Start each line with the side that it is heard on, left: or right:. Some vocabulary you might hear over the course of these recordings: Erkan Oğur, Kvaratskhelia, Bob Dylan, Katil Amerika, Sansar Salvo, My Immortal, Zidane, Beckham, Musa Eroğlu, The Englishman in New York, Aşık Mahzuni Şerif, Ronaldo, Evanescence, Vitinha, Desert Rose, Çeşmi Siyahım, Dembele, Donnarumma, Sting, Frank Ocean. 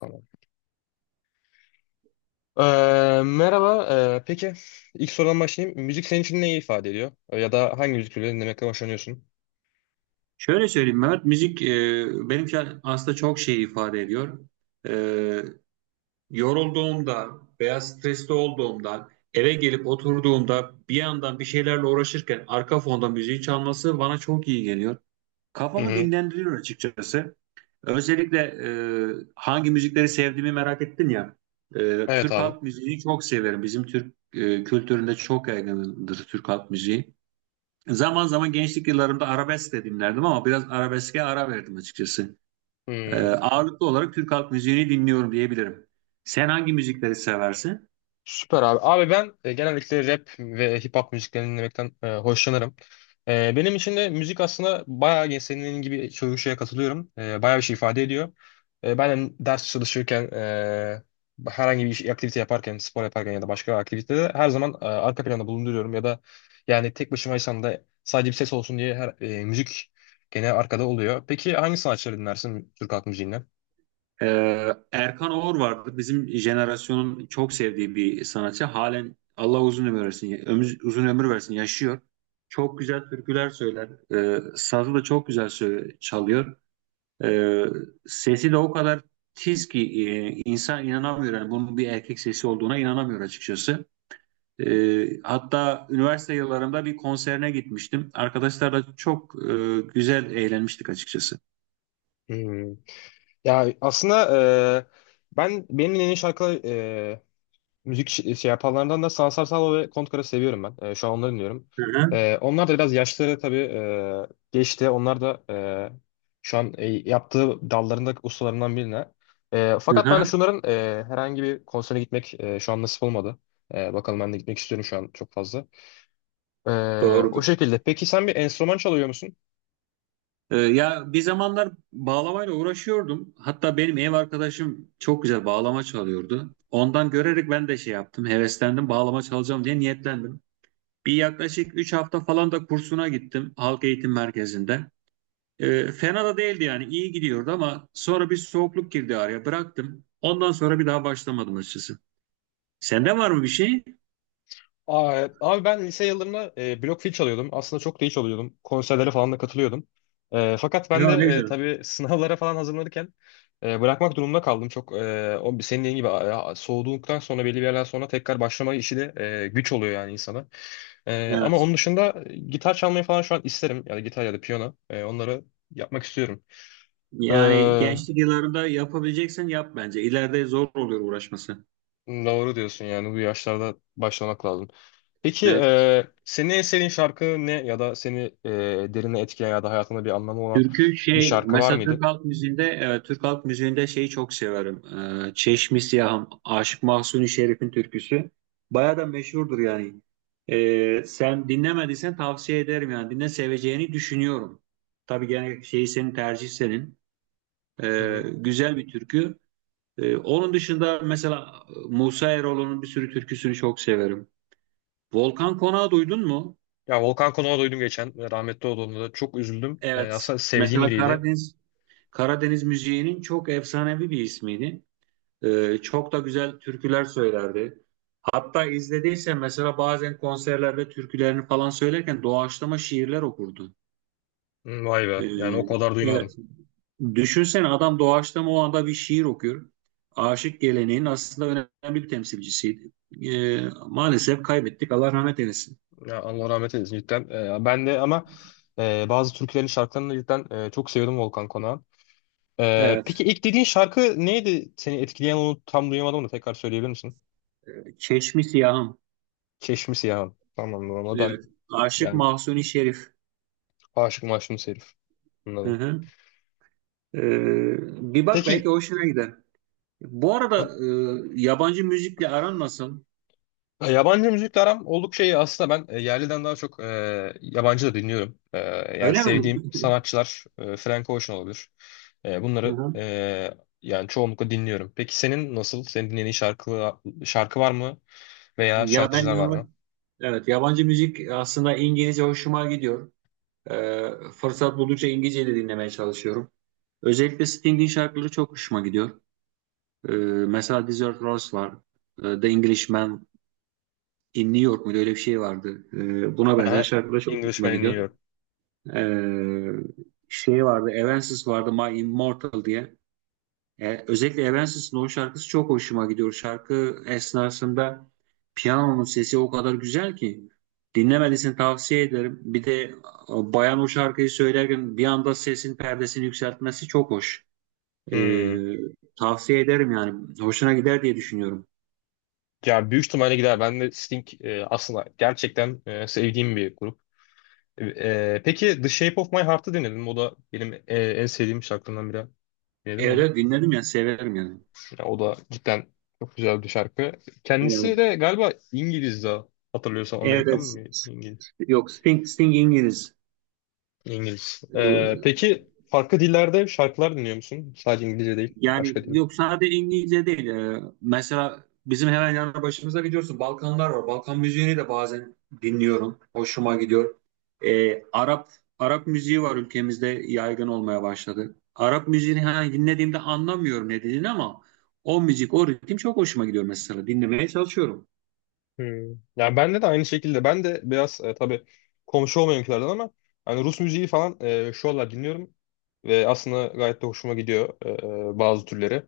left: Tamam. Merhaba. Peki ilk sorudan başlayayım. Müzik senin için neyi ifade ediyor? Ya da hangi müzik türleri dinlemekten hoşlanıyorsun?
right: Şöyle söyleyeyim Mehmet, müzik benim için aslında çok şey ifade ediyor. E, Yorulduğumda veya stresli olduğumda, eve gelip oturduğumda bir yandan bir şeylerle uğraşırken arka fonda müziği çalması bana çok iyi geliyor.
left: Hı
right: Kafamı
left: hı.
right: dinlendiriyor açıkçası. Özellikle hangi müzikleri sevdiğimi merak ettin ya.
left: Evet
right: Türk
left: abi.
right: halk müziğini çok severim. Bizim Türk kültüründe çok yaygındır Türk halk müziği. Zaman zaman gençlik yıllarımda arabesk de dinlerdim ama biraz arabeske ara verdim açıkçası.
left: Hmm.
right: Ağırlıklı olarak Türk halk müziğini dinliyorum diyebilirim. Sen hangi müzikleri seversin?
left: Süper abi. Abi ben genellikle rap ve hip hop müziklerini dinlemekten hoşlanırım. Benim için de müzik aslında senin gibi görüşe katılıyorum. Bayağı bir şey ifade ediyor. Ben de ders çalışırken, herhangi bir iş, aktivite yaparken, spor yaparken ya da başka bir aktivitede her zaman arka planda bulunduruyorum. Ya da yani tek başımaysam da sadece bir ses olsun diye her, müzik gene arkada oluyor. Peki hangi sanatçıları dinlersin Türk halk müziğinden?
right: Erkan Oğur vardı. Bizim jenerasyonun çok sevdiği bir sanatçı. Halen Allah uzun ömür versin, uzun ömür versin, yaşıyor. Çok güzel türküler söyler. Sazı da çok güzel çalıyor. Ee, Sesi de o kadar tiz ki insan inanamıyor. Yani bunun bir erkek sesi olduğuna inanamıyor açıkçası. Hatta üniversite yıllarımda bir konserine gitmiştim. Arkadaşlarla çok güzel eğlenmiştik açıkçası.
left: Ya aslında e, benim en iyi şarkı şey yapanlardan da Sansar Salvo ve Kontkar'ı seviyorum ben. Şu an onları dinliyorum.
right: Hı hı,
left: Onlar da biraz yaşları tabii geçti. Onlar da şu an yaptığı dallarında ustalarından birine.
right: hı
left: Fakat ben
right: hı.
left: şunların herhangi bir konsere gitmek şu an nasip olmadı. Bakalım ben de gitmek istiyorum şu an çok fazla. E, O
right: Doğrudur.
left: şekilde. Peki sen bir enstrüman çalıyor musun?
right: Ya bir zamanlar bağlamayla uğraşıyordum. Hatta benim ev arkadaşım çok güzel bağlama çalıyordu. Ondan görerek ben de şey yaptım, heveslendim, bağlama çalacağım diye niyetlendim. Bir yaklaşık 3 hafta falan da kursuna gittim halk eğitim merkezinde. Fena da değildi yani iyi gidiyordu ama sonra bir soğukluk girdi araya bıraktım. Ondan sonra bir daha başlamadım açıkçası. Sende var mı bir şey?
left: Aa, evet. Abi ben lise yıllarında blok fil çalıyordum. Aslında çok da iyi çalıyordum. Konserlere falan da katılıyordum. Fakat ben de
right: Ya ne güzel.
left: tabii sınavlara falan hazırlanırken bırakmak durumunda kaldım. Çok o senin dediğin gibi soğuduktan sonra belli bir yerden sonra tekrar başlama işi de güç oluyor yani insana. Ama
right: Evet.
left: onun dışında gitar çalmayı falan şu an isterim. Yani gitar ya da piyano. Onları yapmak istiyorum. E,
right: Yani gençlik yıllarında yapabileceksen yap bence. İleride zor oluyor uğraşması.
left: doğru diyorsun yani bu yaşlarda başlamak lazım. Peki
right: Evet.
left: senin en sevdiğin şarkı ne ya da seni derine etkileyen ya da hayatında bir anlamı olan
right: Türkü
left: bir
right: şey
left: şarkı var
right: mesela
left: mıydı?
right: Türk halk müziğinde şeyi çok severim. Çeşmi Siyahım, Aşık Mahzuni Şerif'in türküsü. Bayağı da meşhurdur yani. Sen dinlemediysen tavsiye ederim yani. Dinle seveceğini düşünüyorum. Tabii gene şeyi senin tercih senin.
left: Hı hı.
right: Güzel bir türkü. Onun dışında mesela Musa Eroğlu'nun bir sürü türküsünü çok severim. Volkan Konak'ı duydun mu?
left: Ya Volkan Konak'ı duydum geçen. Ve rahmetli olduğunda da çok üzüldüm.
right: Evet.
left: Aslında sevdiğim
right: Mesela
left: biriydi.
right: Karadeniz Karadeniz müziğinin çok efsanevi bir ismiydi. Çok da güzel türküler söylerdi. Hatta izlediysen mesela bazen konserlerde türkülerini falan söylerken doğaçlama şiirler okurdu.
left: Hı, vay be.
right: Ee,
left: Yani o kadar
right: evet.
left: duymadım.
right: Düşünsene adam doğaçlama o anda bir şiir okuyor. Aşık geleneğin aslında önemli bir temsilcisiydi. Ee, Maalesef kaybettik. Allah rahmet eylesin.
left: Ya Allah rahmet eylesin cidden. Ben de ama bazı türkülerin şarkılarını cidden çok seviyordum Volkan Konak'ı. Peki
right: Evet.
left: ilk dediğin şarkı neydi? Seni etkileyen onu tam duyamadım da tekrar söyleyebilir misin?
right: Çeşmi Siyahım.
left: Çeşmisi ya. Tamam. O ben
right: Evet. Aşık
left: yani
right: Mahsuni Şerif.
left: aşık maşım herif.
right: Hı
left: Anladım.
right: hı. Bir bak belki
left: Peki
right: hoşuna gider. Bu arada
left: bak,
right: yabancı müzikle aran nasıl?
left: yabancı müzikle aram oldukça iyi. Aslında ben yerliden daha çok yabancı da dinliyorum. Yani
right: Öyle mi?
left: sevdiğim sanatçılar Frank Ocean olabilir.
right: Hı
left: Bunları
right: hı.
left: yani çoğunlukla dinliyorum. Peki senin nasıl? Şarkı var mı? Veya
right: Ya ben
left: şarkıcılar var
right: yalnız
left: mı?
right: evet yabancı müzik aslında İngilizce hoşuma gidiyor. Ee, Fırsat buldukça İngilizce de dinlemeye çalışıyorum. Özellikle Sting'in şarkıları çok hoşuma gidiyor. Ee, Mesela Desert Rose var. The Englishman in New York muydu? Öyle bir şey vardı. Buna benzer
left: Aha,
right: şarkılar çok hoşuma
left: Englishman'ı
right: gidiyor.
left: dinliyorum.
right: Ee, Şey vardı. Evanescence vardı. My Immortal diye. Özellikle Evanescence'ın o şarkısı çok hoşuma gidiyor. Şarkı esnasında piyanonun sesi o kadar güzel ki dinlemelisin tavsiye ederim. Bir de bayan o şarkıyı söylerken bir anda sesin perdesini yükseltmesi çok hoş. E,
left: Hmm.
right: Tavsiye ederim yani. Hoşuna gider diye düşünüyorum.
left: Yani büyük ihtimalle gider. Ben de Sting aslında gerçekten sevdiğim bir grup. Peki The Shape of My Heart'ı dinledim. O da benim en sevdiğim şarkılarımdan biri. Dinledim mi
right: Evet
left: onu?
right: evet, dinledim ya severim yani.
left: Ya o da cidden çok güzel bir şarkı. Kendisi
right: Evet.
left: de galiba İngiliz daha. Hatırlıyorsam Amerikan
right: Evet.
left: mı? İngiliz.
right: Yok Sting, Sting İngiliz.
left: İngiliz.
right: E,
left: Peki farklı dillerde şarkılar dinliyor musun? Sadece İngilizce değil.
right: Yani
left: Başka dil.
right: yok sadece İngilizce değil. Mesela bizim hemen yanı başımızda biliyorsun Balkanlar var. Balkan müziğini de bazen dinliyorum. Hoşuma gidiyor. Ee, Arap Arap müziği var ülkemizde yaygın olmaya başladı. Arap müziğini hani dinlediğimde anlamıyorum ne dediğini ama o müzik, o ritim çok hoşuma gidiyor mesela. Dinlemeye çalışıyorum.
left: Hmm. Yani bende de aynı şekilde. Ben de biraz tabii komşu olmayankilerden ama hani Rus müziği falan şu aralar dinliyorum. Ve aslında gayet de hoşuma gidiyor bazı türleri.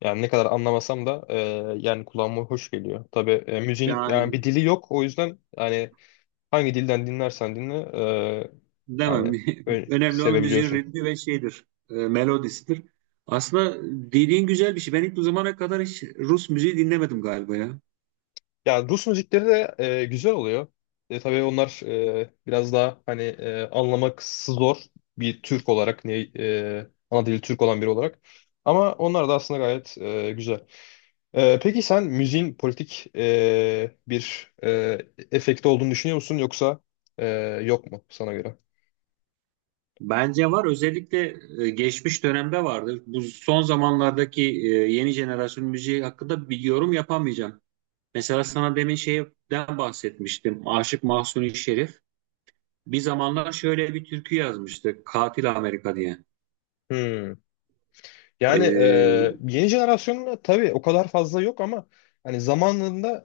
left: Yani ne kadar anlamasam da yani kulağıma hoş geliyor. Tabii müziğin yani
right: Yani
left: bir dili yok. O yüzden yani hangi dilden dinlersen dinle
right: demem.
left: yani öyle
right: Önemli olan müziğin
left: sevebiliyorsun.
right: ritmi ve şeydir. Melodisidir. Aslında dediğin güzel bir şey. Ben hiç bu zamana kadar hiç Rus müziği dinlemedim galiba ya.
left: Ya Rus müzikleri de güzel oluyor. Tabii onlar biraz daha hani anlaması zor bir Türk olarak ne ana dili Türk olan biri olarak. Ama onlar da aslında gayet güzel. Peki sen müziğin politik bir efekti olduğunu düşünüyor musun yoksa yok mu sana göre?
right: Bence var. Özellikle geçmiş dönemde vardı. Bu son zamanlardaki yeni jenerasyon müziği hakkında bir yorum yapamayacağım. Mesela sana demin şeyden bahsetmiştim. Aşık Mahsuni Şerif. Bir zamanlar şöyle bir türkü yazmıştı. Katil Amerika diye.
left: Hmm. Yani
right: E,
left: yeni jenerasyonla tabii o kadar fazla yok ama hani zamanında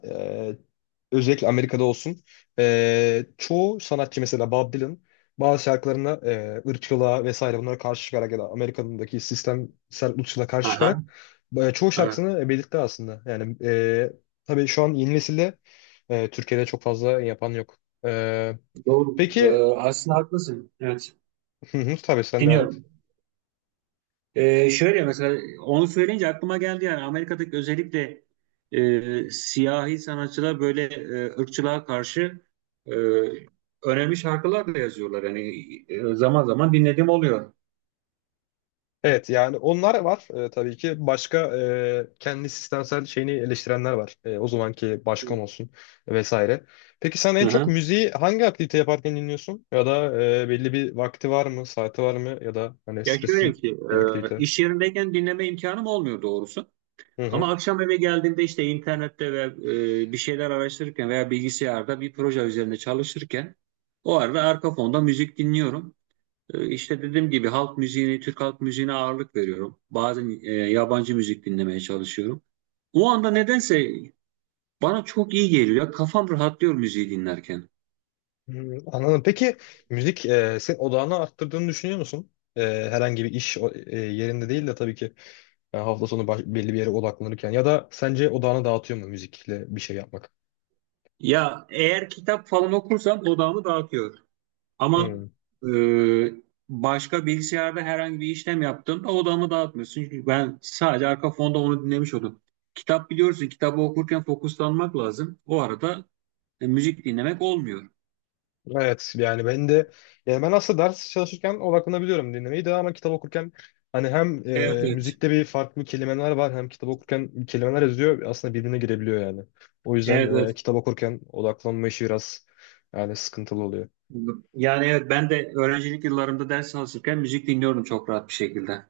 left: özellikle Amerika'da olsun çoğu sanatçı mesela Bob Dylan bazı şarkılarına ırkçılığa vesaire bunlara karşı çıkarak ya da Amerika'daki sistemsel ırkçılığa karşı çıkarak
right: aha,
left: çoğu
right: evet.
left: şarkısını belirtti aslında. Yani tabii şu an yeni nesilde Türkiye'de çok fazla yapan yok. E,
right: Doğru.
left: peki
right: Aslında haklısın. Evet.
left: hı hı, tabii sen devam et.
right: Dinliyorum. Şöyle mesela onu söyleyince aklıma geldi yani Amerika'daki özellikle siyahi sanatçılar böyle ırkçılığa karşı e, önemli şarkılar da yazıyorlar. Yani zaman zaman dinlediğim oluyor.
left: Evet yani onlar var tabii ki. Başka kendi sistemsel şeyini eleştirenler var. O zamanki başkan olsun vesaire. Peki sen
right: Hı
left: en çok
right: hı.
left: müziği hangi aktivite yaparken dinliyorsun? Ya da belli bir vakti var mı, saati var mı? Ya da hani
right: Ya şöyle
left: spesifik
right: ki
left: bir aktivite.
right: iş yerindeyken dinleme imkanım olmuyor doğrusu.
left: Hı hı.
right: Ama akşam eve geldiğimde işte internette ve bir şeyler araştırırken veya bilgisayarda bir proje üzerinde çalışırken o arada arka fonda müzik dinliyorum. İşte dediğim gibi halk müziğini, Türk halk müziğine ağırlık veriyorum. Bazen yabancı müzik dinlemeye çalışıyorum. O anda nedense bana çok iyi geliyor. Kafam rahatlıyor müziği dinlerken.
left: Hı, anladım. Peki müzik senin odağını arttırdığını düşünüyor musun? Herhangi bir yerinde değil de tabii ki hafta sonu belli bir yere odaklanırken. Ya da sence odağını dağıtıyor mu müzikle bir şey yapmak?
right: Ya eğer kitap falan okursam odağımı dağıtıyor. Ama e, başka bilgisayarda herhangi bir işlem yaptığımda odağımı dağıtmıyor. Çünkü ben sadece arka fonda onu dinlemiş oldum. Kitap biliyorsun, kitabı okurken fokuslanmak lazım. O arada müzik dinlemek olmuyor.
left: Evet yani ben de yani ben aslında ders çalışırken odaklanabiliyorum dinlemeyi de ama kitap okurken hani hem
right: Evet, evet.
left: müzikte bir farklı kelimeler var hem kitap okurken kelimeler yazıyor aslında birbirine girebiliyor yani. O yüzden
right: Evet, evet.
left: kitap okurken odaklanma işi biraz yani sıkıntılı oluyor.
right: Yani evet ben de öğrencilik yıllarımda ders çalışırken müzik dinliyorum çok rahat bir şekilde.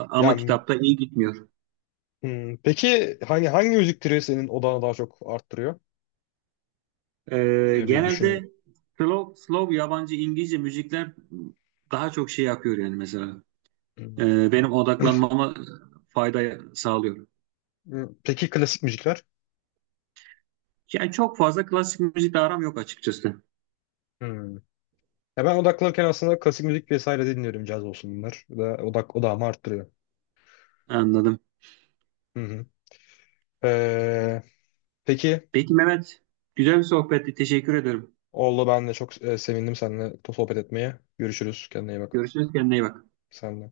left: Ya
right: Ama
left: m-
right: kitapta iyi gitmiyor.
left: hmm, peki hani hangi müzik türü senin odağını daha çok arttırıyor? Bir düşün.
right: Genelde slow yabancı İngilizce müzikler daha çok şey yapıyor yani mesela.
left: Hmm.
right: Benim odaklanmama fayda sağlıyor.
left: Hmm, peki klasik müzikler?
right: Yani çok fazla klasik müzikle aram yok açıkçası.
left: Hmm. Ya ben odaklanırken aslında klasik müzik vesaire de dinliyorum caz olsun bunlar. Da odağımı arttırıyor.
right: Anladım.
left: Hı hı. Peki
right: Peki Mehmet, güzel bir sohbetti. Teşekkür ederim.
left: oldu ben de çok sevindim seninle sohbet etmeye. Görüşürüz. Kendine iyi bak.
right: Görüşürüz. Kendine iyi bak.
left: Sen de.